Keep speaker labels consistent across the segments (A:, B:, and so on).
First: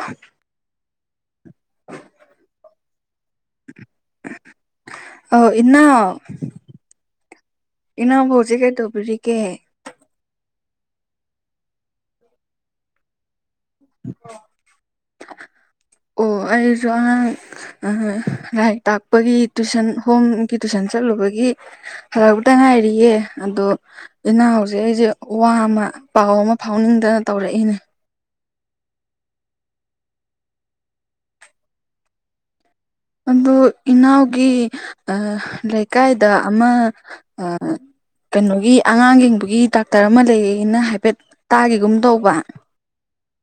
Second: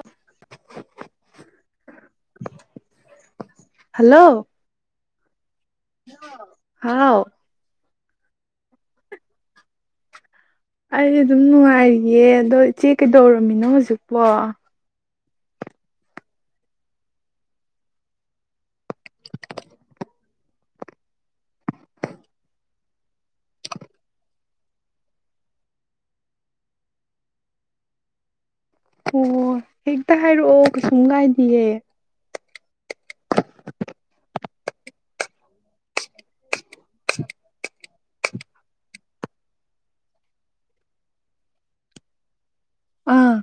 A: [inaudible]
B: Hello
A: ꯑ ꯏꯅꯥꯎ
B: ꯍꯥꯎ
A: ꯢꯅꯥꯎꯕꯨ ꯍꯧꯖꯤꯛ ꯀꯩꯗꯧꯕꯤꯔꯤꯒꯦ
B: ꯑꯩ ꯑꯗꯨꯝ ꯅꯨꯡꯉꯥꯏꯔꯤꯌꯦ ꯑꯗꯣ ꯏꯆꯦ ꯀꯩꯗꯧꯔꯝꯃꯤꯅꯣ ꯍꯧꯖꯤꯛꯄꯣ
A: ꯑꯣ ꯑꯩꯁꯨ ꯑꯉꯥꯡ ꯂꯥꯏꯔꯤꯛ ꯇꯥꯛꯄꯒꯤ ꯇꯨꯏꯁꯟ ꯍꯣꯝꯒꯤ ꯇꯨꯏꯁꯟ ꯆꯠꯂꯨꯕꯒꯤ ꯍꯥꯜꯂꯛꯕꯇ ꯉꯥꯏꯔꯤꯌꯦ ꯑꯗꯣ ꯏꯅꯥꯎꯁꯦ ꯑꯩꯁꯦ ꯋꯥ ꯑꯃ ꯄꯥꯎ ꯑꯃ ꯐꯥꯎꯅꯤꯡꯗꯅ ꯇꯧꯔꯛꯏꯅꯦ
B: ꯑꯣ ꯍꯦꯛꯇ ꯍꯥꯏꯔꯛꯑꯣ ꯀꯩꯁꯨꯝ ꯀꯥꯏꯗꯤꯌꯦ
A: ꯑꯗꯨ ꯏꯅꯥꯎꯒꯤ ꯑꯥ ꯂꯩꯀꯥꯏꯗ ꯑꯃ ꯑꯥ ꯀꯩꯅꯣꯒꯤ ꯑꯉꯥꯡ ꯌꯦꯡꯕꯒꯤ ꯗꯥꯛꯇꯥꯔ ꯑꯃ ꯂꯩꯌꯦꯅ ꯍꯥꯏꯐꯦꯠ ꯇꯥꯒꯤꯒꯨꯝ ꯇꯧꯕ
B: ꯑꯥ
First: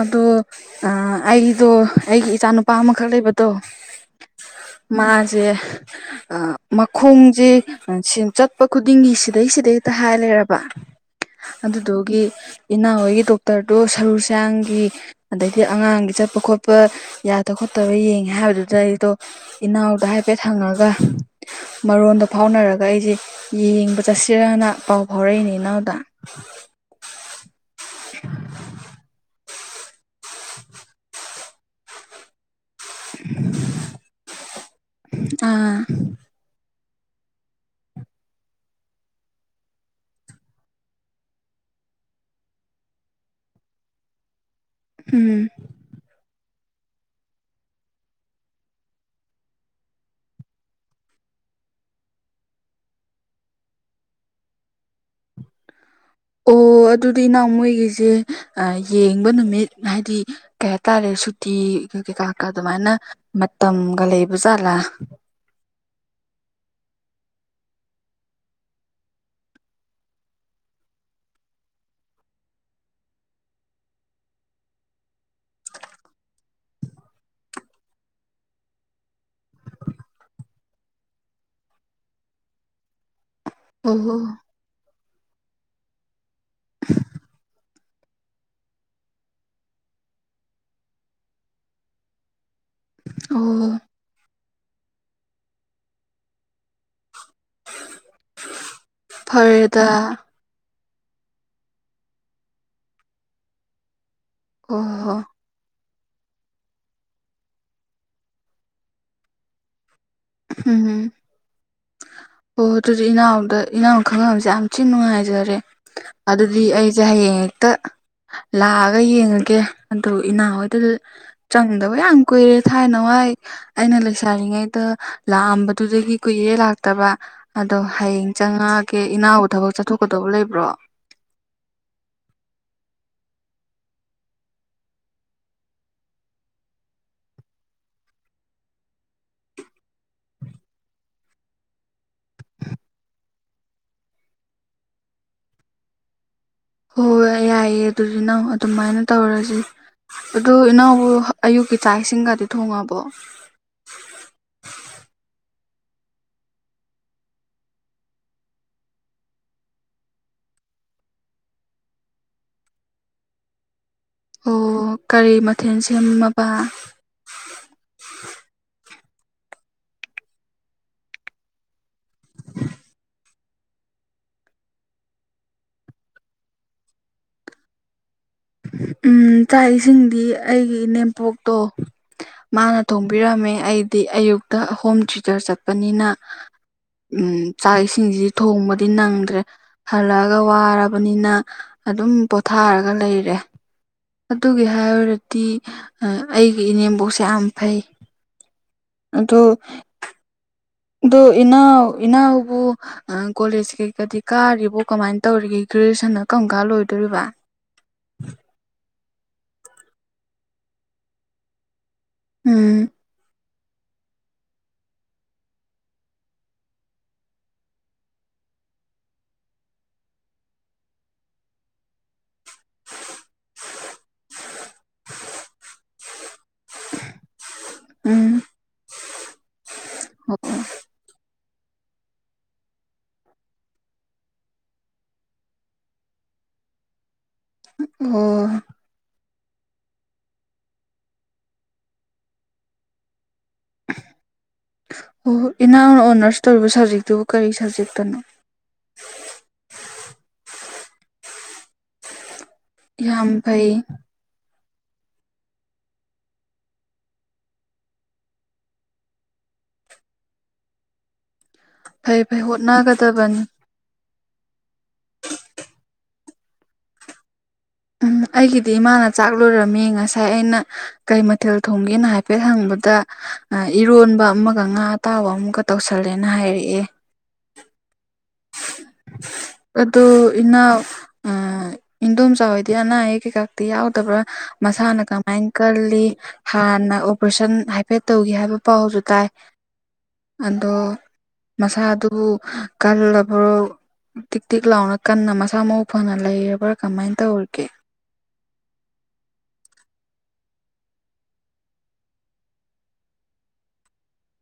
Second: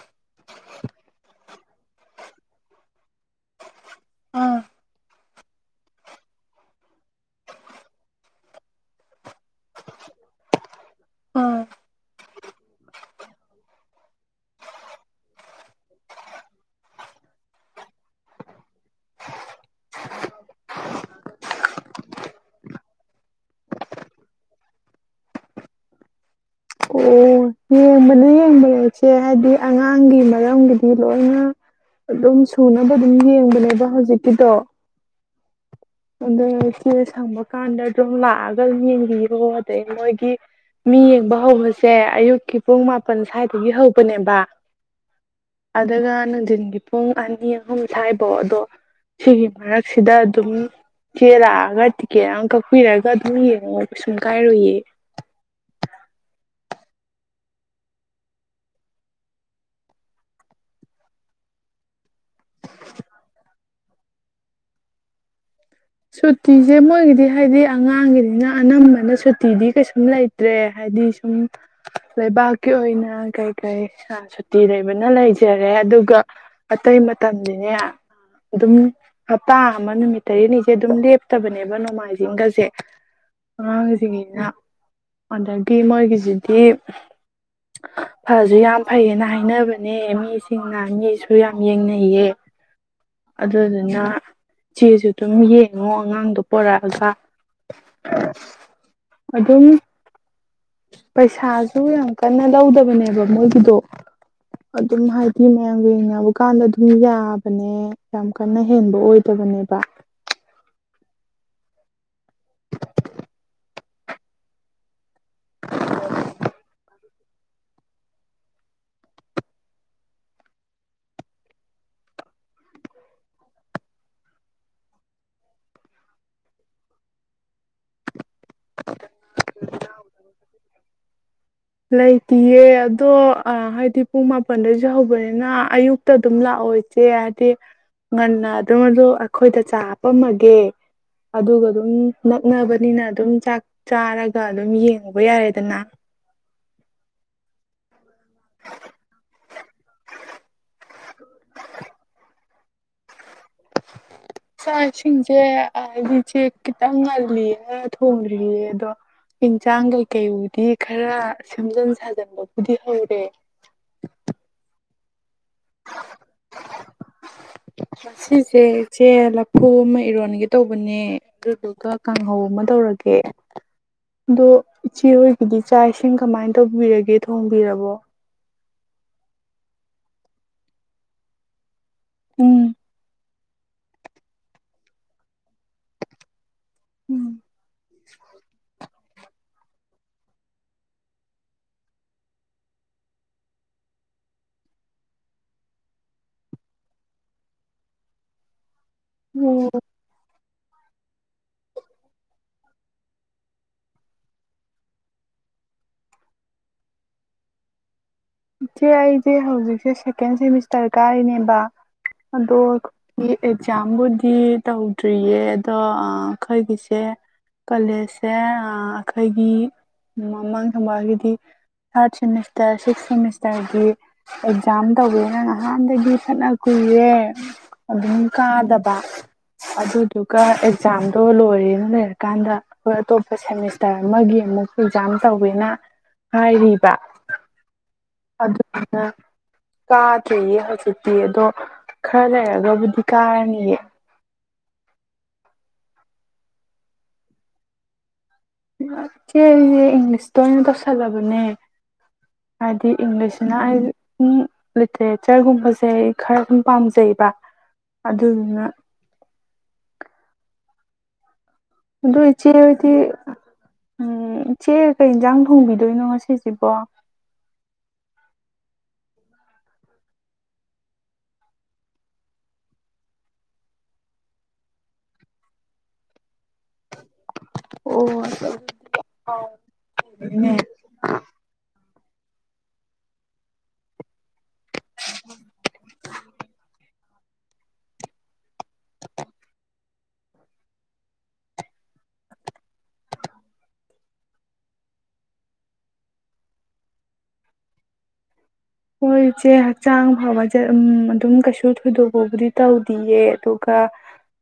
A: ꯑꯗꯣ ꯑꯥ ꯑꯩꯗꯣ ꯑꯩꯒꯤ ꯏꯆꯥ ꯅꯨꯨꯄꯥ ꯑꯃꯈꯛ ꯂꯩꯕꯗꯣ
B: ꯑꯥ
A: ꯃꯥꯁꯦ ꯑꯥ ꯃꯈꯣꯡꯁꯦ ꯆꯠꯄ ꯈꯨꯗꯤꯡꯒꯤ ꯁꯤꯗꯩ ꯁꯤꯗꯩ ꯍꯦꯛꯇ ꯍꯥꯏ ꯂꯩꯔꯕ
B: ꯑꯥ
A: ꯑꯗꯨꯗꯨꯒꯤ ꯏꯅꯥꯎ ꯍꯣꯏꯒꯤ ꯗꯣꯛꯇꯥꯔꯗꯨ ꯁꯔꯨ ꯁꯥꯌꯥꯡꯒꯤ ꯑꯗꯩꯗꯤ ꯑꯉꯥꯡꯒꯤ ꯆꯠꯄ ꯈꯣꯠꯄ ꯌꯥꯗꯕ ꯈꯣꯠꯇꯕ ꯌꯦꯡ ꯍꯥꯏꯕꯗꯨꯗ ꯑꯩꯗꯣ ꯏꯅꯥꯎꯗ ꯍꯥꯏꯐꯦꯠ ꯍꯪꯉꯒ ꯃꯔꯣꯟꯗꯣ ꯐꯥꯎꯅꯔꯒ ꯑꯩꯁꯦ ꯌꯦꯡꯕ ꯆꯠꯁꯤꯔꯅ ꯄꯥꯎ ꯐꯥꯎꯔꯛꯏꯅꯤ ꯏꯅꯥꯎꯗ
B: ꯑꯣ ꯌꯦꯡꯕꯅꯦ ꯌꯦꯡꯕꯅꯦ ꯏꯆꯦ ꯍꯥꯏꯗꯤ ꯑꯉꯥꯡꯒꯤ ꯃꯔꯝꯒꯤꯗꯤ ꯂꯣꯏꯅ ꯑꯗꯨꯝ ꯁꯨꯅꯕ ꯑꯗꯨꯝ ꯌꯦꯡꯕꯅꯦꯕ ꯍꯧꯖꯤꯛꯀꯤꯗꯣ
A: ꯑꯥ
B: ꯑꯗꯨ ꯢꯆꯦꯅ ꯁꯪꯕ ꯀꯥꯟꯗ ꯑꯗꯨꯝ ꯂꯥꯛꯑꯒ ꯌꯦꯡꯕꯤꯔꯣ ꯑꯗꯩ ꯃꯣꯏꯒꯤ ꯃꯤ ꯌꯦꯡꯕ ꯍꯧꯕꯁꯦ ꯑꯌꯨꯛꯀꯤ ꯄꯨꯡ ꯃꯥꯄꯜ ꯁ꯭ꯋꯥꯏꯗꯒꯤ ꯍꯧꯕꯅꯦꯕ
A: ꯎꯝ
B: ꯑꯗꯨꯒ ꯅꯨꯡꯊꯤꯟꯒꯤ ꯄꯨꯡ ꯑꯅꯤ ꯑꯍꯨꯝ ꯁꯥꯢꯕꯧ ꯑꯗꯣ ꯁꯤꯒꯤ ꯃꯔꯛꯁꯤꯗ ꯑꯗꯨꯝ ꯆꯦ ꯂꯥꯛꯑꯒ ꯇꯤꯛꯀꯦꯠ ꯑꯝ ꯀꯛꯄꯤꯔꯒ ꯑꯗꯨꯝ ꯌꯦꯡꯉꯣ ꯀꯩ ꯁꯨꯡ ꯀꯥꯏꯔꯨꯌꯦ
A: ꯑꯣ ꯑꯗꯨꯗꯤ ꯏꯅꯥꯎ ꯃꯣꯏꯒꯤꯖꯦ ꯌꯦꯡꯕ ꯅꯨꯃꯤꯠ ꯍꯥꯏꯗꯤ ꯀꯩ ꯍꯥꯏꯇꯥꯔꯦ ꯁꯨꯇꯤꯒ ꯀꯩꯀꯥꯀ ꯑꯗꯨꯃꯥꯏꯅ ꯃꯇꯝꯒ ꯂꯩꯕꯖꯥꯠꯂꯥ
B: ꯁꯨꯇꯤꯁꯦ ꯃꯣꯏꯒꯤꯗꯤ ꯍꯥꯏꯗꯤ ꯑꯉꯥꯡꯒꯤꯅꯤꯅ ꯑꯅꯝꯕꯅ ꯁꯨꯇꯤꯗꯤ ꯀꯩꯁꯨꯝ ꯂꯩꯇ ꯇ꯭ꯔꯦ ꯍꯥꯏꯗꯤ ꯁꯨꯝ ꯂꯩꯕꯥꯛꯀꯤ ꯑꯣꯏꯅ ꯀꯩ ꯀꯩ ꯁꯨꯇꯤ ꯂꯩꯕꯅ ꯂꯩꯖꯔꯦ ꯑꯗꯨꯒ ꯑꯇꯩ ꯃꯇꯝꯗꯤꯅꯦ ꯑꯗꯨꯝ ꯍꯞꯇꯥ ꯑꯃ ꯅꯨꯃꯤꯠ ꯇꯔꯦꯅꯤ ꯁꯦ ꯑꯗꯨꯝ ꯂꯦꯞꯇꯕꯅꯦꯕ ꯅꯣꯡꯃꯥꯏꯖꯤꯡꯒꯖꯦ
A: ꯑꯣ
B: ꯑꯉꯥꯡꯖꯤꯡꯒꯤꯅꯤꯅ ꯑꯗꯒꯤ ꯃꯣꯏꯒꯤꯖꯤꯗꯤ ꯐꯖꯨ ꯌꯥꯝ ꯐꯩꯌꯦꯅ ꯍꯥꯏꯅꯕꯅꯦ ꯃꯤꯁꯤꯡꯅ ꯃꯤꯁꯨ ꯌꯥꯝ ꯌꯦꯡꯅꯩꯌꯦ
A: [inaudible]
B: ꯑꯗꯨ
A: ꯑꯣ
B: ꯗꯨꯅ ꯆꯦꯖꯨ ꯑꯗꯨꯝ ꯌꯦ ꯉꯣ ꯑꯉꯥꯡꯗꯣ ꯄꯣꯔꯛꯑꯒ
A: ꯐꯔꯦꯗ
B: ꯄꯩꯁꯥꯖꯨ ꯌꯥꯝ ꯀꯟꯅ ꯂꯧꯗꯕꯅꯦꯕ ꯃꯣꯏꯒꯤꯗꯣ
A: ꯑꯣ
B: ꯑꯗꯨꯝ
A: ꯍꯣ
B: ꯍꯥꯏ ꯃꯤ ꯃꯌꯥꯝꯒ ꯌꯦꯡꯅꯕ ꯀꯥꯟꯗ ꯑꯗꯨꯝ ꯌꯥꯕꯅꯦ ꯌꯥꯝ ꯀꯟꯅ ꯍꯦꯟꯕ ꯑꯣꯏꯗꯕꯅꯦꯕ
A: ꯍꯝ ꯑꯣ ꯑꯗꯨꯗꯤ ꯏꯅꯥꯎꯗ ꯏꯅꯥꯎ ꯈꯪꯅꯕꯖꯦ ꯌꯥꯝ ꯊꯤꯅ ꯅꯨꯡꯉꯥꯏꯖꯔꯦ ꯑꯗꯨꯗꯤ ꯑꯩꯖꯦ ꯍꯌꯦꯡ ꯍꯦꯛꯇ ꯂꯥꯛꯑꯒ ꯌꯦꯡꯉꯒꯦ ꯑꯗꯨ ꯏꯅꯥꯎ ꯍꯣꯏꯗ ꯆꯪꯗꯕ ꯌꯥꯝ ꯀꯨꯏꯔꯦ ꯊꯥꯏꯅꯋꯥꯏ ꯑꯩꯅ ꯂꯩꯁꯥꯔꯤꯉꯩꯗ ꯂꯥꯛꯑꯝꯕꯗꯨꯗꯒꯤ ꯀꯨꯏꯔꯦ ꯂꯥꯛꯇꯕ ꯑꯗꯣ ꯍꯌꯦꯡ ꯆꯪꯉꯒꯦ ꯏꯅꯥꯎꯕꯨ ꯊꯕꯛ ꯆꯠꯊꯣꯛꯀꯗꯧꯕ ꯂꯩꯕ꯭ꯔꯣ
B: ꯂꯩꯇ꯭ꯌꯦ ꯑꯗꯣ ꯑꯥ ꯍꯥꯏꯗꯤ ꯄꯨꯡ ꯃꯥꯄꯜꯗꯩꯩꯖꯨ ꯍꯧꯕꯅꯤꯅ ꯑꯌꯨꯛ ꯇ ꯑꯗꯨꯝ ꯂꯥꯛꯑꯣ ꯏꯆꯦ ꯍꯥꯏꯗꯤ ꯉꯟꯅ ꯑꯗꯨꯝ ꯑꯗ ꯑꯩꯈꯣꯏꯗ ꯆꯥ ꯍꯥꯄꯝꯃꯒꯦ ꯑꯗꯨꯒ ꯑꯗꯨꯝ ꯅꯛꯅꯕꯅꯤꯅ ꯑꯗꯨꯝ ꯆꯥꯛ ꯆꯥꯔꯒ ꯑꯗꯨꯝ ꯌꯦꯡꯉꯨꯕ ꯌꯥꯔꯦꯗꯅ
A: ꯍꯣ ꯍꯣꯏ ꯌꯥꯏꯌꯦ ꯑꯗꯨꯖꯨ ꯅꯪ ꯑꯗꯨꯃꯥꯏꯅ ꯇꯧꯔꯖꯤ ꯑꯗꯨ ꯏꯅꯥꯎꯕꯨ ꯑꯌꯨꯛꯀꯤ ꯆꯥꯛ ꯏꯁꯤꯡꯒꯗꯤ ꯊꯣꯡꯉꯕꯣ
B: ꯆꯥꯛ ꯏꯁꯤꯡꯖꯦ ꯑꯥ ꯑꯩꯗꯤ ꯆꯦ ꯈꯤꯇꯪ ꯉꯜꯂꯤꯌꯦ ꯊꯣꯡꯗ꯭ꯔꯤꯌꯦ ꯑꯗꯣ ꯏꯪꯖꯥꯡ ꯀꯩꯀꯩꯕꯨꯗꯤ ꯈꯔ ꯁꯦꯝꯖꯟ ꯁꯥꯖꯟꯕꯕꯨꯗꯤ ꯍꯧꯔꯦ
A: ꯑꯣ ꯀꯔꯤ ꯃꯊꯦꯜ ꯁꯦꯝꯃꯕ
B: ꯉꯁꯤꯖꯦ ꯏꯆꯦ ꯂꯐꯨ ꯑꯃ ꯏꯔꯣꯟꯒꯦ ꯇꯧꯕꯅꯦ ꯑꯗꯨꯗꯨꯒ ꯀꯥꯡꯍꯧ ꯑꯃ ꯇꯧꯔꯒꯦ ꯑꯗꯣ ꯏꯆꯦ ꯍꯣꯏꯒꯤꯗꯤ ꯆꯥꯛ ꯏꯁꯤꯡ ꯀꯃꯥꯏ ꯇꯧꯕꯤꯔꯒꯦ ꯊꯣꯡꯕꯤꯔꯕꯣ
A: ꯎꯝ ꯆꯥꯛ ꯏꯁꯤꯡꯗꯤ ꯑꯩꯒꯤ ꯏꯅꯦꯝꯄꯣꯛꯇꯣ
B: ꯎꯝ
A: ꯃꯥꯅ ꯊꯣꯡꯕꯤꯔꯝꯃꯦ ꯑꯩꯗꯤ ꯑꯌꯨꯛꯇ ꯍꯣꯝ ꯇꯨꯏꯇꯔ ꯆꯠꯄꯅꯤꯅ ꯎꯝ ꯆꯥꯛ ꯏꯁꯤꯡꯖꯤꯗꯤ ꯊꯣꯡꯕꯗꯤ ꯅꯪꯗ꯭ꯔꯦ ꯍꯜꯂꯛꯑꯒ ꯋꯥꯔꯕꯅꯤꯅ ꯑꯗꯨꯝ ꯄꯣꯊꯥꯔꯒ ꯂꯩꯔꯦ ꯑꯗꯨꯒꯤ ꯍꯥꯏꯔꯨꯔꯗꯤ ꯑꯩꯒꯤ ꯏꯅꯦꯝꯕꯣꯛꯁꯦ ꯌꯥꯝ ꯐꯩ ꯑꯗꯨ
B: ꯑꯣ
A: ꯗꯣ ꯏꯅꯥꯎ ꯏꯅꯥꯎꯕꯨ ꯑ ꯀꯣꯂꯦꯖ ꯀꯩꯀꯗꯤ ꯀꯥꯔꯤꯕꯣ ꯀꯃꯥꯏꯟ ꯇꯧꯔꯤꯒꯦ ꯒ꯭ꯔꯦꯖꯨꯋꯦꯁꯟꯅ ꯀꯔꯝ ꯀꯥꯟ ꯂꯣꯏꯗꯣꯔꯤꯕ
B: ꯏꯆꯦ ꯑꯩꯖꯦ ꯍꯧꯖꯤꯛꯁꯦ ꯁꯦꯀꯦꯟ ꯁꯦꯃꯤꯁꯇꯔ ꯀꯥꯔꯤꯅꯦꯕ ꯑꯗꯣ
A: ꯎꯝ
B: ꯑꯦꯛꯖꯥꯝꯕꯨꯗꯤ ꯇꯧꯗ꯭ꯔꯤꯌꯦ ꯑꯗꯣ ꯑꯥ ꯑꯈꯣꯏꯒꯤꯁꯦ ꯀꯣꯂꯦꯖꯁꯦ ꯑꯥ ꯑꯩꯈꯣꯏꯒꯤ ꯃꯃꯥꯡ ꯊꯪꯕꯒꯤꯗꯤ ꯊꯥꯔꯠ ꯁꯦꯃꯤꯁꯇꯥꯔ ꯁꯤꯛꯁ ꯁꯦꯃꯤꯁ ꯇꯥꯔꯒꯤ ꯑꯦꯛꯖꯥꯝ ꯇꯧꯒꯦꯅ ꯅꯍꯥꯟꯗꯒꯤ ꯐꯅ ꯀꯨꯏꯔꯦ ꯑꯗꯨꯝ
A: ꯎꯝ
B: ꯀꯥꯗꯕ ꯑꯗꯨꯗꯨꯒ ꯑꯦꯛꯖꯥꯝꯗꯣ ꯂꯣꯏꯔꯦꯅ ꯂꯩꯔꯀꯥꯟꯗ ꯑꯩꯈꯣꯏ ꯑꯇꯣꯞꯄ ꯁꯦꯃꯤꯁꯇꯥꯔ ꯑꯃꯒꯤ ꯑꯃꯨꯛ ꯑꯦꯛꯖꯥꯝ ꯇꯧꯋꯦꯅ ꯍꯥꯏꯔꯤꯕ
A: ꯑꯣ
B: ꯑꯗ [unintelligible] ꯀꯥꯗ꯭ꯔꯦꯌꯦ ꯍꯧꯖꯤꯛꯇꯤ ꯑꯗꯣ ꯈꯔ ꯂꯩꯔꯒꯕꯨꯗꯤ ꯀꯥꯔꯅꯤꯌꯦ
A: ꯑꯣ ꯏꯅꯥꯎꯅ ꯑꯣꯅꯥꯔꯁ ꯇꯧꯔꯤꯕ ꯁꯥꯞꯖꯦꯛꯇꯨꯕꯨ ꯀꯔꯤ ꯁꯥꯞꯖꯦꯛꯇꯅꯣ
B: ꯆꯦ ꯑꯩꯗꯤ ꯏꯪꯂꯤꯁꯇ ꯑꯣꯢꯅ ꯇꯧꯁꯜꯂꯕꯅꯦ ꯍꯥꯢꯗꯤ
A: ꯌꯥꯝ
B: ꯏꯪꯂꯤꯁꯁꯤꯅ
A: ꯐꯩ
B: ꯑꯩꯒꯤ ꯎꯝ ꯂꯤꯇꯔꯦꯆꯔꯒꯨꯝꯕꯁꯦ ꯑꯩ ꯈꯔ ꯑꯗꯨꯝ ꯄꯥꯝꯖꯩꯕ ꯑꯗꯨꯗꯨꯅ
A: ꯐꯩ
B: ꯑꯗꯨ
A: ꯐꯩ
B: ꯏꯆꯦ ꯍꯣꯢꯗꯤ
A: ꯍꯣꯠꯅꯒꯗꯕꯅꯤ
B: ꯎꯝ ꯏꯆꯦ ꯀꯩ ꯌꯦꯟꯖꯥꯡ ꯊꯣꯡꯕꯤꯗꯣꯏꯅꯣ ꯉꯁꯤꯁꯤꯕꯣ
A: ꯎꯝ ꯑꯩꯒꯤꯗꯤ ꯏꯃꯥꯅ ꯆꯥꯛ ꯂꯣꯏꯔꯝꯃꯦ ꯉꯁꯥꯏ ꯑꯩꯅ ꯀꯩ ꯃꯊꯦꯜ ꯊꯣꯡꯒꯦꯅ ꯍꯥꯏꯐꯦꯠ ꯍꯪꯕꯗ ꯏꯔꯣꯟꯕ ꯑꯃꯒ ꯉꯥ ꯑꯇꯥꯎꯕ ꯑꯃꯒ ꯇꯧꯁꯜꯂꯦꯅ ꯍꯥꯏꯔꯛꯑꯦ
B: ꯑꯣ ꯑꯗꯣ
A: ꯑꯗꯣ ꯏꯅꯥꯎ ꯑꯥ ꯏꯗꯣꯝ ꯆꯥ ꯍꯣꯢꯗꯤ ꯑꯅꯥ ꯑꯌꯦꯛ ꯀꯩꯀꯥꯇꯤ ꯌꯥꯎꯗꯕ꯭ꯔꯥ ꯃꯁꯥꯅ ꯀꯃꯥꯏ ꯀꯜꯂꯤ ꯍꯥꯟꯅ ꯑꯣꯄ꯭ꯔꯦꯁꯟ ꯍꯥꯏꯐꯦꯠ ꯇꯧꯒꯤ ꯍꯥꯏꯕ ꯄꯥꯎꯁꯨ ꯇꯥꯏ ꯑꯗꯣ ꯃꯁꯥꯗꯨꯕꯨ ꯀꯜꯂ [unintelligible] ꯇꯤꯛ ꯇꯤꯛ ꯂꯥꯎꯅ ꯀꯟꯅ ꯃꯁꯥ ꯃꯎꯨ ꯐꯅ ꯂꯩꯔꯕ꯭ꯔꯥ ꯀꯃꯥꯏꯅ ꯇꯧꯔꯤꯒꯦ
B: ꯍꯣꯏ ꯏꯆꯦ ꯍꯛꯆꯥꯡ ꯐꯥꯕ ꯑꯗꯨꯝ ꯀꯩꯁꯨ ꯊꯣꯏꯗꯣꯛꯄꯕꯨꯗꯤ ꯇꯧꯗꯤꯌꯦ ꯑꯗꯨꯒ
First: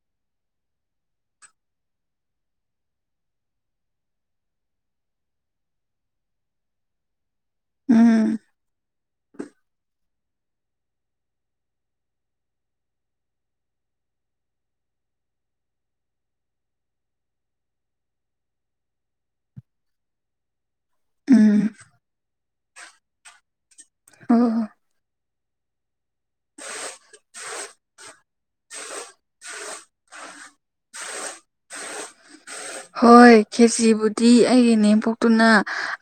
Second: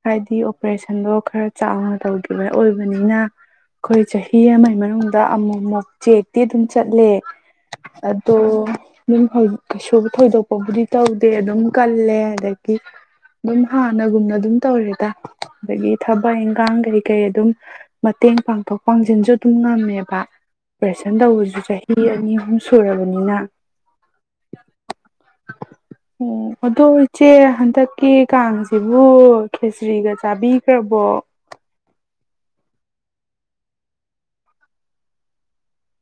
B: ꯍꯥꯏꯗꯤ ꯑꯣꯄ꯭ꯔꯦꯁꯟꯗꯣ ꯈꯔ ꯆꯥꯎꯅ ꯇꯧꯈꯤꯕ ꯑꯣꯏꯕꯅꯤꯅ ꯑꯩꯈꯣꯏ ꯆꯍꯤ ꯑꯃꯒꯤ ꯃꯅꯨꯡꯗ ꯑꯃꯨꯛ ꯃꯨꯛ ꯆꯦꯛꯇꯤ ꯑꯗꯨꯝ ꯆꯠꯂꯦ ꯑꯗꯣ
A: ꯎꯝ
B: ꯑꯗꯨꯝ ꯀꯩꯁꯨ ꯊꯣꯏꯗꯣꯛꯄꯕꯨꯗꯤ ꯇꯧꯗꯦ ꯑꯗꯨꯝ ꯀꯜꯂꯦ ꯑꯗꯒꯤ ꯑꯗꯨꯝ ꯍꯥꯟꯅꯒꯨꯝꯅ ꯑꯗꯨꯝ ꯇꯧꯔꯦꯗ ꯑꯗꯒꯤ ꯊꯕꯛ ꯏꯪꯈꯥꯡ ꯀꯩ ꯀꯩ ꯑꯗꯨꯝ ꯃꯇꯦꯡ ꯄꯥꯡꯊꯣꯛ ꯄꯥꯡꯁꯤꯟꯁꯨ ꯑꯗꯨꯝ ꯉꯝꯃꯦꯕ ꯑꯣꯄ꯭ꯔꯦꯁꯟ ꯇꯧꯕꯁꯨ
A: ꯎꯝ
B: ꯆꯍꯤ ꯑꯅꯤ ꯑꯍꯨꯝ ꯁꯨꯔꯕꯅꯤꯅ
A: ꯑꯣ ꯍꯣ
B: ꯑꯣ ꯑꯗꯣ ꯏꯆꯦ ꯍꯟꯗꯛꯀꯤ ꯀꯥꯡꯁꯤꯕꯨ ꯈꯦꯆ꯭ꯔꯤꯒ ꯆꯥꯕꯤ ꯔꯕꯣ
A: ꯍꯣꯏ ꯈꯦꯆꯤꯕꯨꯗꯤ ꯑꯩꯒꯤ ꯅꯦꯝꯄꯣꯛꯇꯨꯅ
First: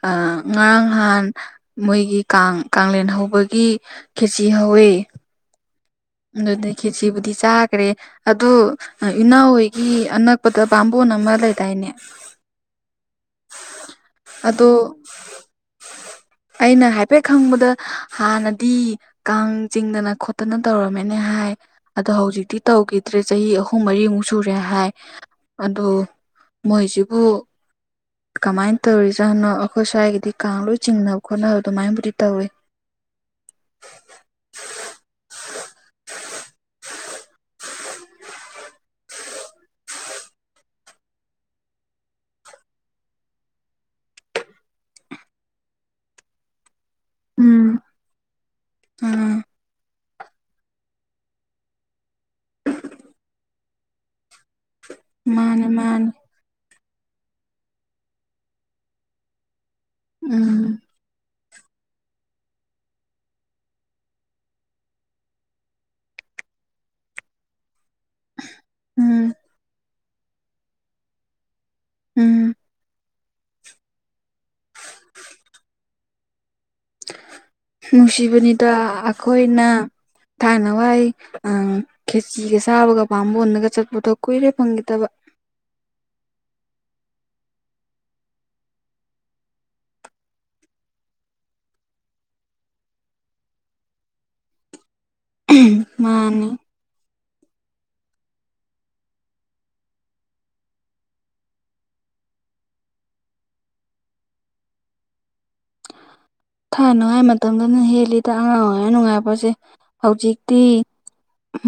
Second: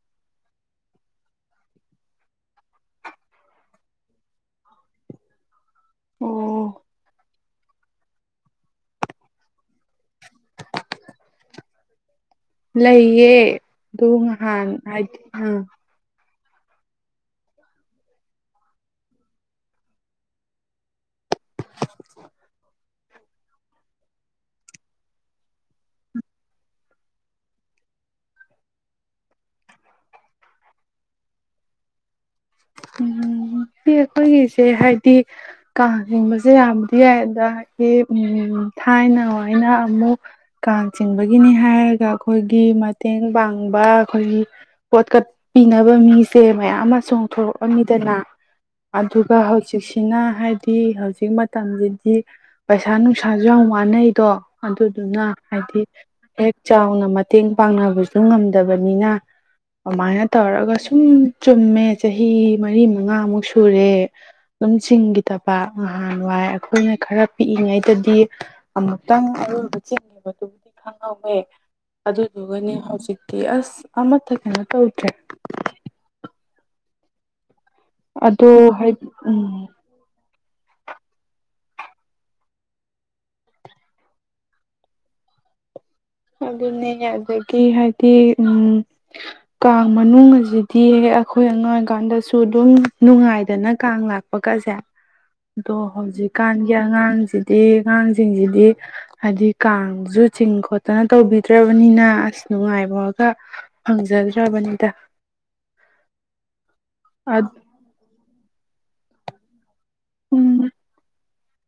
A: ꯑꯥ ꯉꯔꯥꯡ ꯅꯍꯥꯟ ꯃꯣꯏꯒꯤ ꯀꯥꯡ ꯀꯂꯦꯟ ꯍꯧꯕꯒꯤ ꯈꯦꯆꯤ ꯍꯧꯋꯦ
B: ꯑꯣ
A: ꯑꯗꯨꯗ ꯈꯦꯆꯤꯕꯨꯗꯤ ꯆꯥꯒ꯭ꯔꯦ ꯑꯗꯨ ꯑꯥ ꯏꯅꯥꯎꯍꯣꯏꯒꯤ ꯑꯅꯛꯄꯗ ꯕꯝꯕꯣꯟ ꯑꯃ ꯂꯩꯗꯥꯏꯅꯦ?
B: ꯂꯩꯌꯦ ꯑꯗꯨ ꯅꯍꯥꯟ
A: ꯑꯗꯣ
B: ꯍꯥꯏꯗꯤ ꯑꯥ
A: ꯑꯩꯅ ꯍꯥꯏꯐꯦꯠ ꯈꯪꯕꯗ ꯍꯥꯟꯅꯗꯤ ꯀꯥꯡ ꯆꯤꯡꯗꯅ ꯈꯣꯠꯇꯅ__ ꯇꯧꯔꯝꯃꯦꯅꯦ ꯍꯥꯏ ꯑꯗꯣ ꯍꯧꯖꯤꯛꯇꯤ ꯇꯧꯒꯤ__ ꯇ꯭ꯔꯦ ꯆꯍꯤ ꯑꯍꯨꯝ ꯃꯔꯤꯃꯨꯛ ꯁꯨꯔꯦ ꯍꯥꯏ ꯑꯗꯨ ꯃꯣꯏꯁꯤꯕꯨ__ ꯀꯃꯥꯏ ꯇꯧꯔꯤꯖꯥꯠꯅꯣ ꯑꯩꯈꯣꯏ ꯁ꯭ꯋꯥꯏꯒꯤꯗꯤ ꯀꯥꯡ ꯂꯣꯏ ꯆꯤꯡꯅ ꯈꯣꯠꯅꯕ ꯑꯗꯨꯃꯥꯏ ꯕꯨꯗꯤ ꯇꯧꯋꯦ꯫
B: ꯎꯝ ꯁꯤ ꯑꯈꯣꯏꯒꯤꯁꯦ ꯍꯥꯏꯗꯤ__ ꯀꯥꯡ ꯆꯤꯡꯕꯁꯦ ꯌꯥꯕꯗꯤ ꯌꯥꯏꯌꯦ ꯑꯗꯒꯤ ꯎꯝ ꯊꯥꯏꯅ ꯍꯣꯏꯅ ꯑꯃꯨꯛ__ ꯀꯥꯡ ꯆꯤꯡꯕꯒꯤꯅꯤ ꯍꯥꯏꯔꯒ ꯑꯈꯣꯏꯒꯤ ꯃꯇꯦꯡ ꯄꯥꯡꯕ ꯑꯈꯣꯏꯒꯤ__ ꯄꯣꯠ ꯀꯠ ꯄꯤꯅꯕ ꯃꯤꯁꯦ ꯃꯌꯥꯝ ꯑꯃ__
A: ꯎꯝ
B: ꯆꯣꯡꯊꯣꯛꯑꯅꯤꯗꯅ ꯑꯗꯨꯒ
A: ꯎꯝ
B: ꯍꯧꯖꯤꯛꯁꯤ__ ꯏꯅ ꯍꯥꯏꯗꯤ ꯍꯧꯖꯤꯛ ꯃꯇꯝꯁꯤꯗꯤ ꯄꯩꯁꯥ ꯅꯨꯡꯁꯥꯁꯨ ꯌꯥꯝ ꯋꯥꯅꯩꯗꯣ꯫ ꯑꯗꯨꯗꯨꯅ
A: ꯃꯥꯅꯦ
B: ꯍꯥꯏꯗꯤ__
A: ꯃꯥꯅꯦ
B: ꯍꯦꯛ ꯆꯥꯎꯅ ꯃꯇꯦꯡ ꯄꯥꯡꯅꯕꯁꯨ ꯉꯝꯗꯕꯅꯤꯅ ꯑꯃꯥꯏꯅ
A: ꯎꯝ
B: ꯇꯧꯔꯒꯁꯨ__ ꯎꯝ ꯆꯨꯝꯃꯦ ꯆꯍꯤ ꯃꯔꯤ ꯃꯉꯥꯃꯨꯛ ꯁꯨꯔꯦ꯫ ꯎꯝ ꯁꯤꯡꯒꯤꯗꯕ ꯅꯍꯥꯟꯋꯥꯏ ꯑꯈꯣꯏꯅ ꯈꯔ__ ꯄꯤꯛꯏꯉꯩꯗꯗꯤ ꯑꯃꯨꯛꯇꯪ
A: ꯎꯝ
B: ꯑꯔꯣꯏꯕ ꯆꯦꯟꯒꯤꯕꯗꯨꯕꯨꯗꯤ ꯈꯪꯍꯧꯋꯦ꯫
A: ꯎꯝ
B: ꯑꯗꯨꯗꯨꯒꯅꯦ ꯍꯧꯖꯤꯛꯇꯤ ꯑꯁ ꯑꯃꯠꯇ ꯀꯩꯅꯣ ꯇꯧꯗ꯭ꯔꯦ ꯑꯗꯣ
A: ꯅꯨꯡꯁꯤꯕꯅꯤꯗ
B: ꯎꯝ
A: ꯑꯈꯣꯏꯅ__ ꯊꯥꯏꯅ ꯋꯥꯏ ꯑꯥ ꯈꯦꯆꯤꯒ ꯆꯥꯕꯒ ꯕꯥꯃꯣꯟꯗꯒ ꯆꯠꯄꯗꯣ ꯀꯨꯏꯔꯦ ꯐꯪꯒꯤꯗꯕ꯫
B: ꯑꯗꯨꯅꯦ ꯑꯗꯒꯤ ꯍꯥꯏꯗꯤ ꯎꯝ__ ꯀꯥꯡ ꯃꯅꯨꯡ ꯁꯤꯗꯤ ꯑꯈꯣꯏ ꯑꯉꯥꯡ ꯑꯣꯏꯀꯥꯟꯗꯁꯨ ꯑꯗꯨꯝ ꯅꯨꯡꯉꯥꯏꯗꯅ ꯀꯥꯡ ꯂꯥꯛ__ ꯂꯥꯛꯄꯒꯁꯦ
A: [inaudible]
B: ꯑꯗꯣ
A: ꯃꯥꯅꯤ
B: ꯍꯧꯖꯤꯛꯀꯥꯟ ꯒꯤ ꯑꯉꯥꯡꯁꯤꯗꯤ ꯑꯉꯥꯡꯁꯤꯡꯁꯤꯗꯤ ꯍꯥꯏꯗꯤ ꯀꯥꯡꯁꯨ ꯆꯤꯡ ꯈꯣꯠ ꯐꯖꯅ ꯇꯧꯕꯤꯗ꯭ꯔꯕꯅꯤꯅ ꯑꯁ ꯅꯨꯡꯉꯥꯏꯕꯒ ꯐꯪꯖꯗ꯭ꯔꯕꯅꯤꯗ
A: [inaudible] ꯊꯥꯅꯉꯥꯏ ꯃꯇꯝꯗꯅ ꯍꯦꯜꯂꯤꯗ ꯑꯉꯥꯡ ꯑꯣꯏꯔꯤꯉꯥꯏ ꯅꯨꯡꯉꯥꯏꯕꯖꯦ ꯍꯧꯖꯤꯛꯇꯤ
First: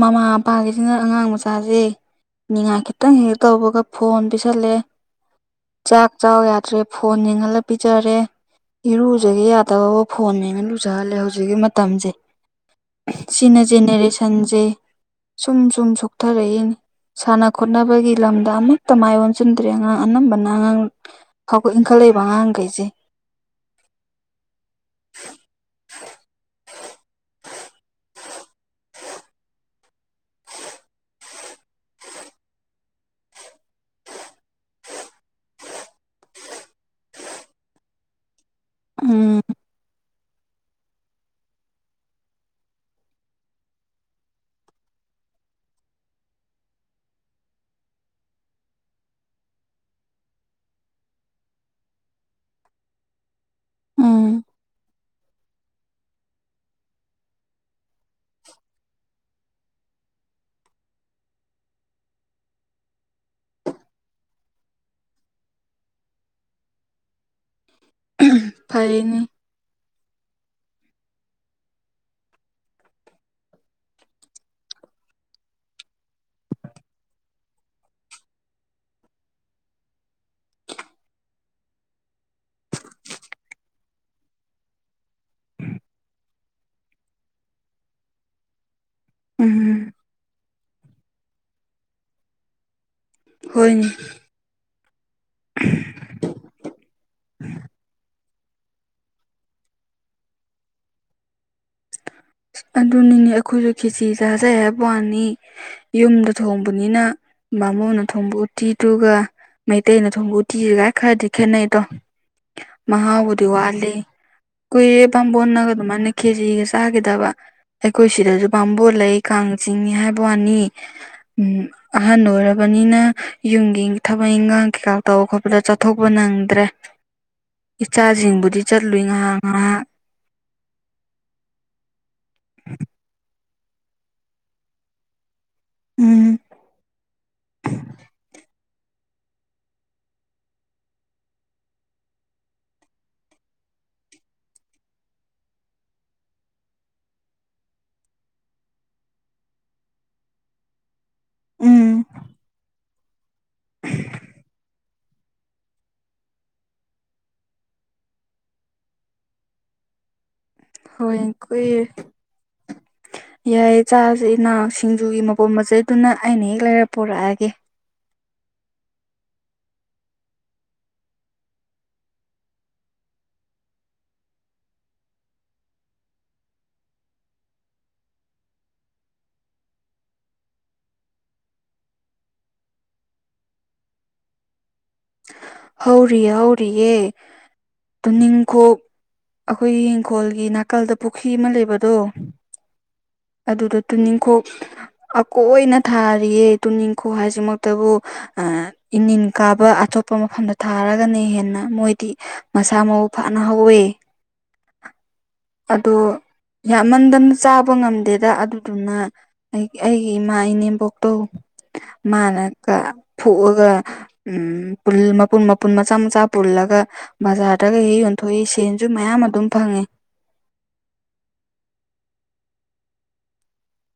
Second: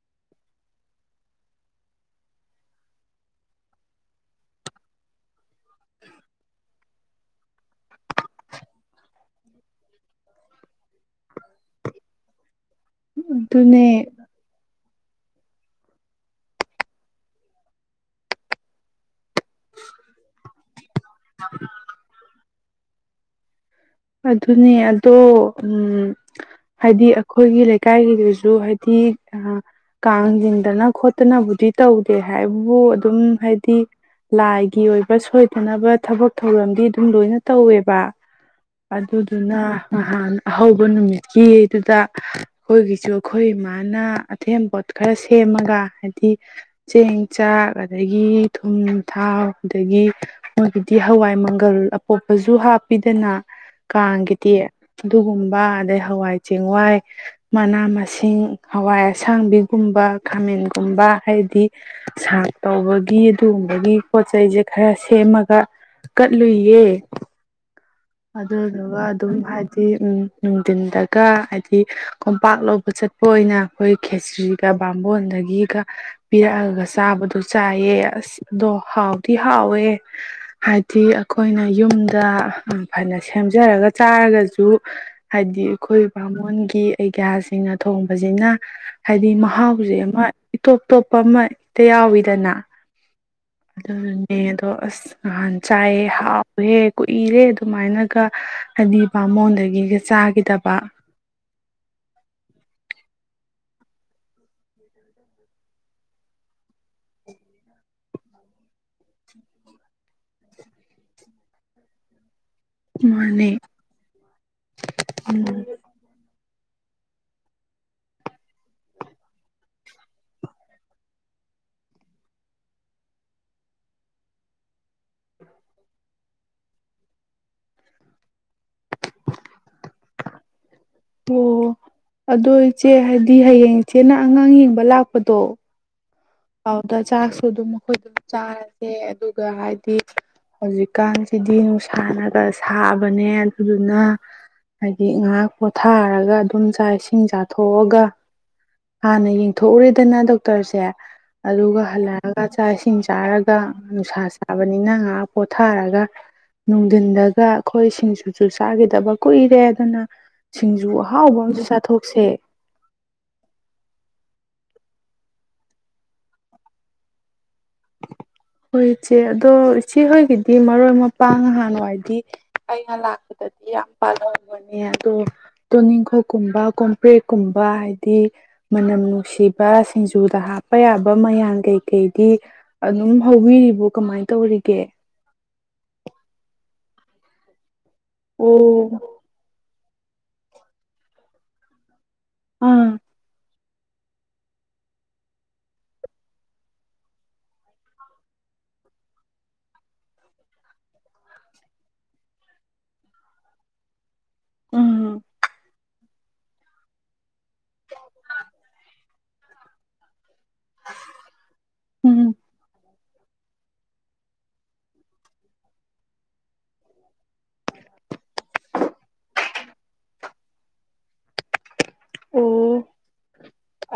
A: ꯃꯃꯥ ꯄꯥꯒꯤꯁꯤꯅ ꯑꯉꯥꯡ ꯃꯆꯥꯖꯦ ꯅꯤꯡꯉꯥꯏ ꯈꯤꯇꯪ ꯍꯦꯛ ꯇꯧꯕꯒ ꯐꯣꯟ ꯄꯤꯁꯜꯂꯦ ꯆꯥꯛ ꯆꯥꯎ ꯌꯥꯗ꯭ꯔꯦ ꯐꯣꯟ ꯌꯦꯡꯍꯜꯂ ꯄꯤꯖꯔꯦ ꯏꯔꯨꯖꯒꯦ ꯌꯥ ꯇꯧꯋꯣ ꯐꯣꯟ ꯌꯦꯡꯉ ꯂꯨꯖꯍꯜꯂꯦ ꯍꯧꯖꯤꯛꯀꯤ ꯃꯇꯝꯖꯦ ꯁꯤꯅ
B: ꯑꯗꯨꯅꯦ
A: ꯆꯦꯅꯦꯔꯦꯁꯟ ꯁꯟꯁꯦ ꯁꯨꯝ ꯁꯨꯝ ꯁꯣꯛꯊꯔꯛꯏꯅꯦ ꯁꯥꯟꯅ ꯈꯣꯠꯅꯕꯒꯤ ꯂꯝꯗ ꯑꯃꯠꯇ ꯃꯥꯏ ꯑꯣꯟꯁꯤꯟꯗ꯭ꯔꯦ ꯑꯉꯥꯡ ꯑꯅꯝꯕꯅ ꯑꯉꯥꯡ ꯍꯧꯒꯠ ꯏꯟꯈꯠꯂꯛꯏꯕ ꯑꯉꯥꯡꯈꯩꯖꯦ
B: ꯑꯗꯨꯅꯦ ꯑꯗꯣ ꯎꯝ ꯍꯥꯏꯗꯤ ꯑꯩꯈꯣꯏꯒꯤ ꯂꯩꯀꯥꯏꯒꯤꯗꯁꯨ ꯍꯥꯏꯗꯤ ꯑꯥ ꯀꯥꯡ ꯆꯤꯡꯗꯅ ꯈꯣꯠꯇꯅꯕꯨꯗꯤ ꯇꯧꯗꯦ ꯍꯥꯏꯕꯨ ꯑꯗꯨꯝ ꯍꯥꯏꯗꯤ ꯂꯥꯏꯒꯤ ꯑꯣꯏꯕ ꯁꯣꯏꯗꯅꯕ ꯊꯕꯛ ꯊꯧꯔꯝꯗꯤ ꯑꯗꯨꯝ ꯂꯣꯏꯅ ꯇꯧꯋꯦꯕ
A: ꯎꯝ
B: ꯑꯗꯨꯗꯨꯅ ꯅꯍꯥꯟ ꯑꯍꯧꯕ ꯅꯨꯃꯤꯠꯀꯤꯗꯨꯗ ꯑꯩꯈꯣꯏꯒꯤꯁꯨ ꯑꯩꯈꯣꯏ ꯏꯃꯥꯅ ꯑꯊꯦꯟꯄꯣꯠ ꯈꯔ ꯁꯦꯝꯃꯒ ꯍꯥꯏꯗꯤ ꯆꯦꯡ ꯆꯥꯛ ꯑꯗꯒꯤ ꯊꯨꯝ ꯊꯥꯎ ꯑꯗꯒꯤ ꯃꯣꯢꯒꯤꯗꯤ ꯍꯋꯥꯏ ꯃꯪꯒꯜ ꯑꯄꯣꯞꯄꯖꯨ ꯍꯥꯞꯄꯤꯗꯅ
A: ꯎꯝ
B: ꯀꯥꯡꯒꯤꯗꯤ ꯑꯗꯨꯒꯨꯝꯕ ꯑꯗꯩ ꯍꯋꯥꯏ ꯆꯦꯡꯋꯥꯏ ꯃꯅꯥ ꯃꯁꯤꯡ ꯍꯋꯥꯏ ꯑꯁꯥꯡꯕꯤꯒꯨꯝꯕ ꯈꯥꯃꯦꯟꯒꯨꯝꯕ ꯍꯥꯏꯗꯤ ꯁꯥꯛ ꯇꯧꯕꯒꯤ ꯑꯗꯨꯒꯨꯝꯕꯒꯤ ꯄꯣꯠ ꯆꯩꯁꯦ ꯈꯔ ꯁꯦꯝꯃꯒ ꯀꯠꯂꯨꯏꯌꯦ ꯑꯗꯨꯗꯨꯒ
A: ꯐꯩꯅꯤ
B: ꯑꯗꯨꯝ ꯍꯥꯏ ꯍꯥꯏꯗꯤ ꯎꯝ ꯅꯨꯡꯊꯤꯟꯗꯒ ꯍꯥꯏꯗꯤ ꯀꯣꯝꯄꯥꯛ ꯂꯧꯕ ꯆꯠꯄ ꯑꯣꯏꯅ ꯑꯩꯈꯣꯏ ꯈꯦꯆ꯭ꯔꯤꯒ ꯕꯥꯝꯕꯣꯟꯗꯒꯤꯒ ꯄꯤꯔꯛꯑꯒ ꯆꯥꯕꯗꯣ ꯆꯥꯏꯌꯦ ꯑꯁ ꯑꯗꯣ ꯍꯥꯎꯗꯤ ꯍꯥꯎꯋꯦ ꯍꯥꯏꯗꯤ ꯑꯩꯈꯣꯏꯅ ꯌꯨꯝꯗ ꯐꯅ ꯁꯦꯝꯖꯔꯒ ꯆꯥꯔꯒꯁꯨ ꯍꯥꯏꯗꯤ ꯑꯩꯈꯣꯏ ꯕꯥꯃꯣꯟꯒꯤ ꯑꯒ꯭ꯌꯥꯁꯤꯡꯅ ꯊꯣꯡꯕꯁꯤꯅ ꯍꯥꯏꯗꯤ
A: ꯎꯝ
B: ꯃꯍꯥꯎꯖꯦ ꯑꯃ ꯏꯇꯣꯞ ꯇꯣꯞꯄ ꯑꯃ ꯍꯦꯛꯇ ꯌꯥꯎꯋꯤꯗꯅ
A: ꯍꯣꯏꯅꯦ
B: ꯑꯗꯨꯅꯦ ꯑꯗꯣ ꯑꯁ ꯅꯍꯥꯟ ꯆꯥꯏꯑꯦ ꯍꯥꯎꯋꯦ ꯀꯨꯏꯔꯦ ꯑꯗꯨꯃꯥꯏꯅꯒ ꯍꯥꯏꯗꯤ ꯕꯥꯃꯣꯟꯗꯒꯤꯒ ꯆꯥꯒꯤꯗꯕ
A: ꯑꯗꯨꯅꯤꯅꯦ ꯑꯩꯈꯣꯏꯖꯨ ꯈꯦꯆꯤ ꯆꯥꯖꯩ ꯍꯥꯏꯕ ꯋꯥꯅꯤ ꯌꯨꯝꯗ ꯊꯣꯡꯕꯅꯤꯅ ꯕꯥꯃꯣꯟꯅ ꯊꯣꯡꯕ ꯎꯇꯤꯗꯨꯒ ꯃꯩꯇꯩꯅ ꯊꯣꯡꯕ ꯎꯇꯤꯒꯒꯥꯏ ꯈꯔꯗꯤ ꯈꯦꯠꯅꯩꯗꯣ ꯃꯍꯥꯎꯕꯨꯗꯤ
B: ꯃꯥꯅꯦ
A: ꯋꯥꯂꯦ ꯀꯨꯏꯔꯦ ꯕꯥꯝꯕꯣꯟꯅꯒ ꯑꯗꯨ ꯃꯥꯥꯏꯅ ꯈꯦꯆꯤꯒ ꯆꯥꯈꯤꯗꯕ ꯑꯩꯈꯣꯏ ꯁꯤꯗꯁꯨ ꯕꯥꯝꯕꯣꯟ ꯂꯩ ꯀꯥꯡ ꯆꯤꯡꯏ ꯍꯥꯏꯕ ꯋꯥꯅꯤ ꯎꯝ ꯑꯍꯟ ꯑꯣꯏꯔꯕꯅꯤꯅ ꯌꯨꯝꯒꯤ ꯊꯕꯛ ꯏꯟꯈꯥꯡ ꯀꯩꯀꯥ ꯇꯧ ꯈꯣꯠꯄꯗ ꯆꯠꯊꯣꯛꯄ ꯅꯪꯗ꯭ꯔꯦ ꯏꯆꯥꯁꯤꯡꯕꯨꯗꯤ ꯆꯠꯂꯨꯏ ꯉꯍꯥꯛ-ꯉꯍꯥꯛ
B: ꯑꯣ ꯑꯗꯣ ꯏꯆꯦ ꯍꯥꯏꯗꯤ ꯍꯌꯦꯡ ꯏꯆꯦꯅ ꯑꯉꯥꯡ ꯌꯦꯡꯕ ꯂꯥꯛꯄꯗꯣ
A: ꯎꯝ
B: ꯄꯥꯎꯗ ꯆꯥꯛꯁꯨ ꯑꯗꯨꯝ ꯄꯨꯟꯅ ꯆꯥꯔꯖꯦ ꯑꯗꯨꯒ ꯍꯥꯏꯗꯤ ꯍꯧꯖꯤꯛꯀꯥꯟꯁꯤꯗꯤ ꯅꯨꯡꯁꯥꯅꯒ ꯁꯥꯕꯅꯦ ꯑꯗꯨꯗꯨꯅ ꯍꯥꯏꯗꯤ ꯉꯍꯥꯛ ꯄꯣꯊꯥꯔꯒ ꯑꯗꯨꯝ ꯆꯥꯛ ꯏꯁꯤꯡ ꯆꯥꯊꯣꯛꯑꯒ ꯍꯥꯟꯅ ꯌꯦꯡꯊꯣꯛꯎꯔꯦꯗꯅ ꯗꯣꯛꯇꯔꯁꯦ ꯑꯗꯨꯒ
A: ꯎꯝ
B: ꯍꯜꯂꯛꯑꯒ ꯆꯥꯛ ꯏꯁꯤꯡ ꯆꯥꯔꯒ ꯅꯨꯡꯁꯥ ꯆꯥꯕꯅꯤꯅ ꯉꯍꯥꯛ ꯄꯣꯊꯥꯔꯒ ꯅꯨꯡꯗꯤꯟꯗꯒ ꯑꯩꯈꯣꯏ ꯁꯤꯡꯖꯨꯁꯨ ꯆꯥꯈꯤꯗꯕ ꯀꯨꯏꯔꯦ ꯑꯗꯨꯅ ꯁꯤꯡꯖꯨ
A: ꯍꯣꯏ
B: ꯑꯍꯥꯎꯕ ꯑꯝꯁꯨ
A: ꯀꯨꯏꯔꯦ
B: ꯆꯥꯊꯣꯛꯁꯦ
A: [unintelligible] ꯌꯥꯏꯌꯦ ꯆꯥꯁꯦ ꯏꯅꯥꯎ ꯁꯤꯡꯖꯨꯒꯤ ꯃꯄꯣꯠ ꯃꯆꯩꯗꯨꯅ ꯑꯩꯅ ꯍꯦꯛ ꯂꯩꯔ ꯄꯣꯔꯛꯑꯒꯦ
B: ꯍꯣꯏ ꯏꯆꯦ ꯑꯗꯣ ꯏꯆꯦꯍꯣꯏꯒꯤꯗꯤ ꯃꯔꯣꯏ ꯃꯄꯥꯡ ꯅꯍꯥꯟꯋꯥꯏꯗꯤ ꯑꯩꯅ ꯂꯥꯛꯄꯗꯗꯤ ꯌꯥꯝ ꯄꯥꯜꯍꯧꯕꯅꯦ ꯑꯗꯣ ꯇꯣꯅꯤꯡꯈꯣꯛꯀꯨꯝꯕ ꯀꯣꯝꯄ꯭ꯔꯦꯛꯀꯨꯝꯕ ꯍꯥꯏꯗꯤ ꯃꯅꯝ ꯅꯨꯡꯁꯤꯕ ꯁꯤꯡꯖꯨꯗ ꯍꯥꯞꯄ ꯌꯥꯕ ꯃꯌꯥꯟ ꯀꯩꯀꯩꯗꯤ ꯑꯗꯨꯝ ꯍꯧꯕꯤꯔꯤꯕꯣ ꯀꯃꯥꯏ ꯇꯧꯔꯤꯒꯦ
A: ꯍꯧꯔꯤꯌꯦ ꯍꯧꯔꯤꯌꯦ ꯇꯨꯅꯤꯡꯈꯣꯛ
B: ꯑꯣ
A: ꯑꯩꯈꯣꯏꯒꯤ ꯍꯤꯡꯈꯣꯜꯒꯤ ꯅꯥꯀꯜꯗ ꯄꯨꯈꯤ ꯑꯃ ꯂꯩꯕꯗꯣ
B: ꯑ
A: ꯑꯗꯨꯗ ꯇꯨꯅꯤꯡꯈꯣꯛ ꯑꯀꯣꯏꯅ ꯊꯥꯔꯤꯌꯦ ꯇꯨꯅꯤꯡꯈꯣꯛ ꯍꯥꯏꯁꯤꯃꯛꯇꯕꯨ ꯑ ꯏꯅꯤꯟ ꯀꯥꯕ ꯑꯆꯣꯠ ꯄ ꯃꯐꯝꯗ ꯊꯥꯔꯒꯅ ꯍꯦꯟꯅ ꯃꯣꯏꯗꯤ ꯃꯁꯥ ꯃꯎ ꯐꯅ ꯍꯧꯋꯦ
B: ꯎꯝ
A: ꯑꯗꯣ ꯌꯥꯝꯃꯟꯗꯅ ꯆꯥꯕ ꯉꯝꯗꯦꯗ ꯑꯗꯨꯗꯨꯅ ꯑꯩ ꯑꯩꯒꯤ ꯏꯃꯥ ꯏꯅꯦꯝ ꯄꯣꯛꯇꯣ
B: ꯎꯝ
A: ꯃꯥꯅ ꯑ ꯐꯨꯛꯑꯒ ꯎꯝ ꯄꯨꯜ ꯃꯄꯨꯟ ꯃꯄꯨꯟ ꯃꯆꯥ ꯃꯆꯥ ꯄꯨꯜꯂꯒ ꯕꯖꯥꯔꯗꯒ ꯍꯦꯛ ꯍꯦꯛ ꯌꯟꯊꯣꯛꯏ ꯁꯦꯟꯖꯨ ꯃꯌꯥꯝ ꯑꯗꯨꯝ ꯐꯪꯉꯤ
B: ꯑꯣ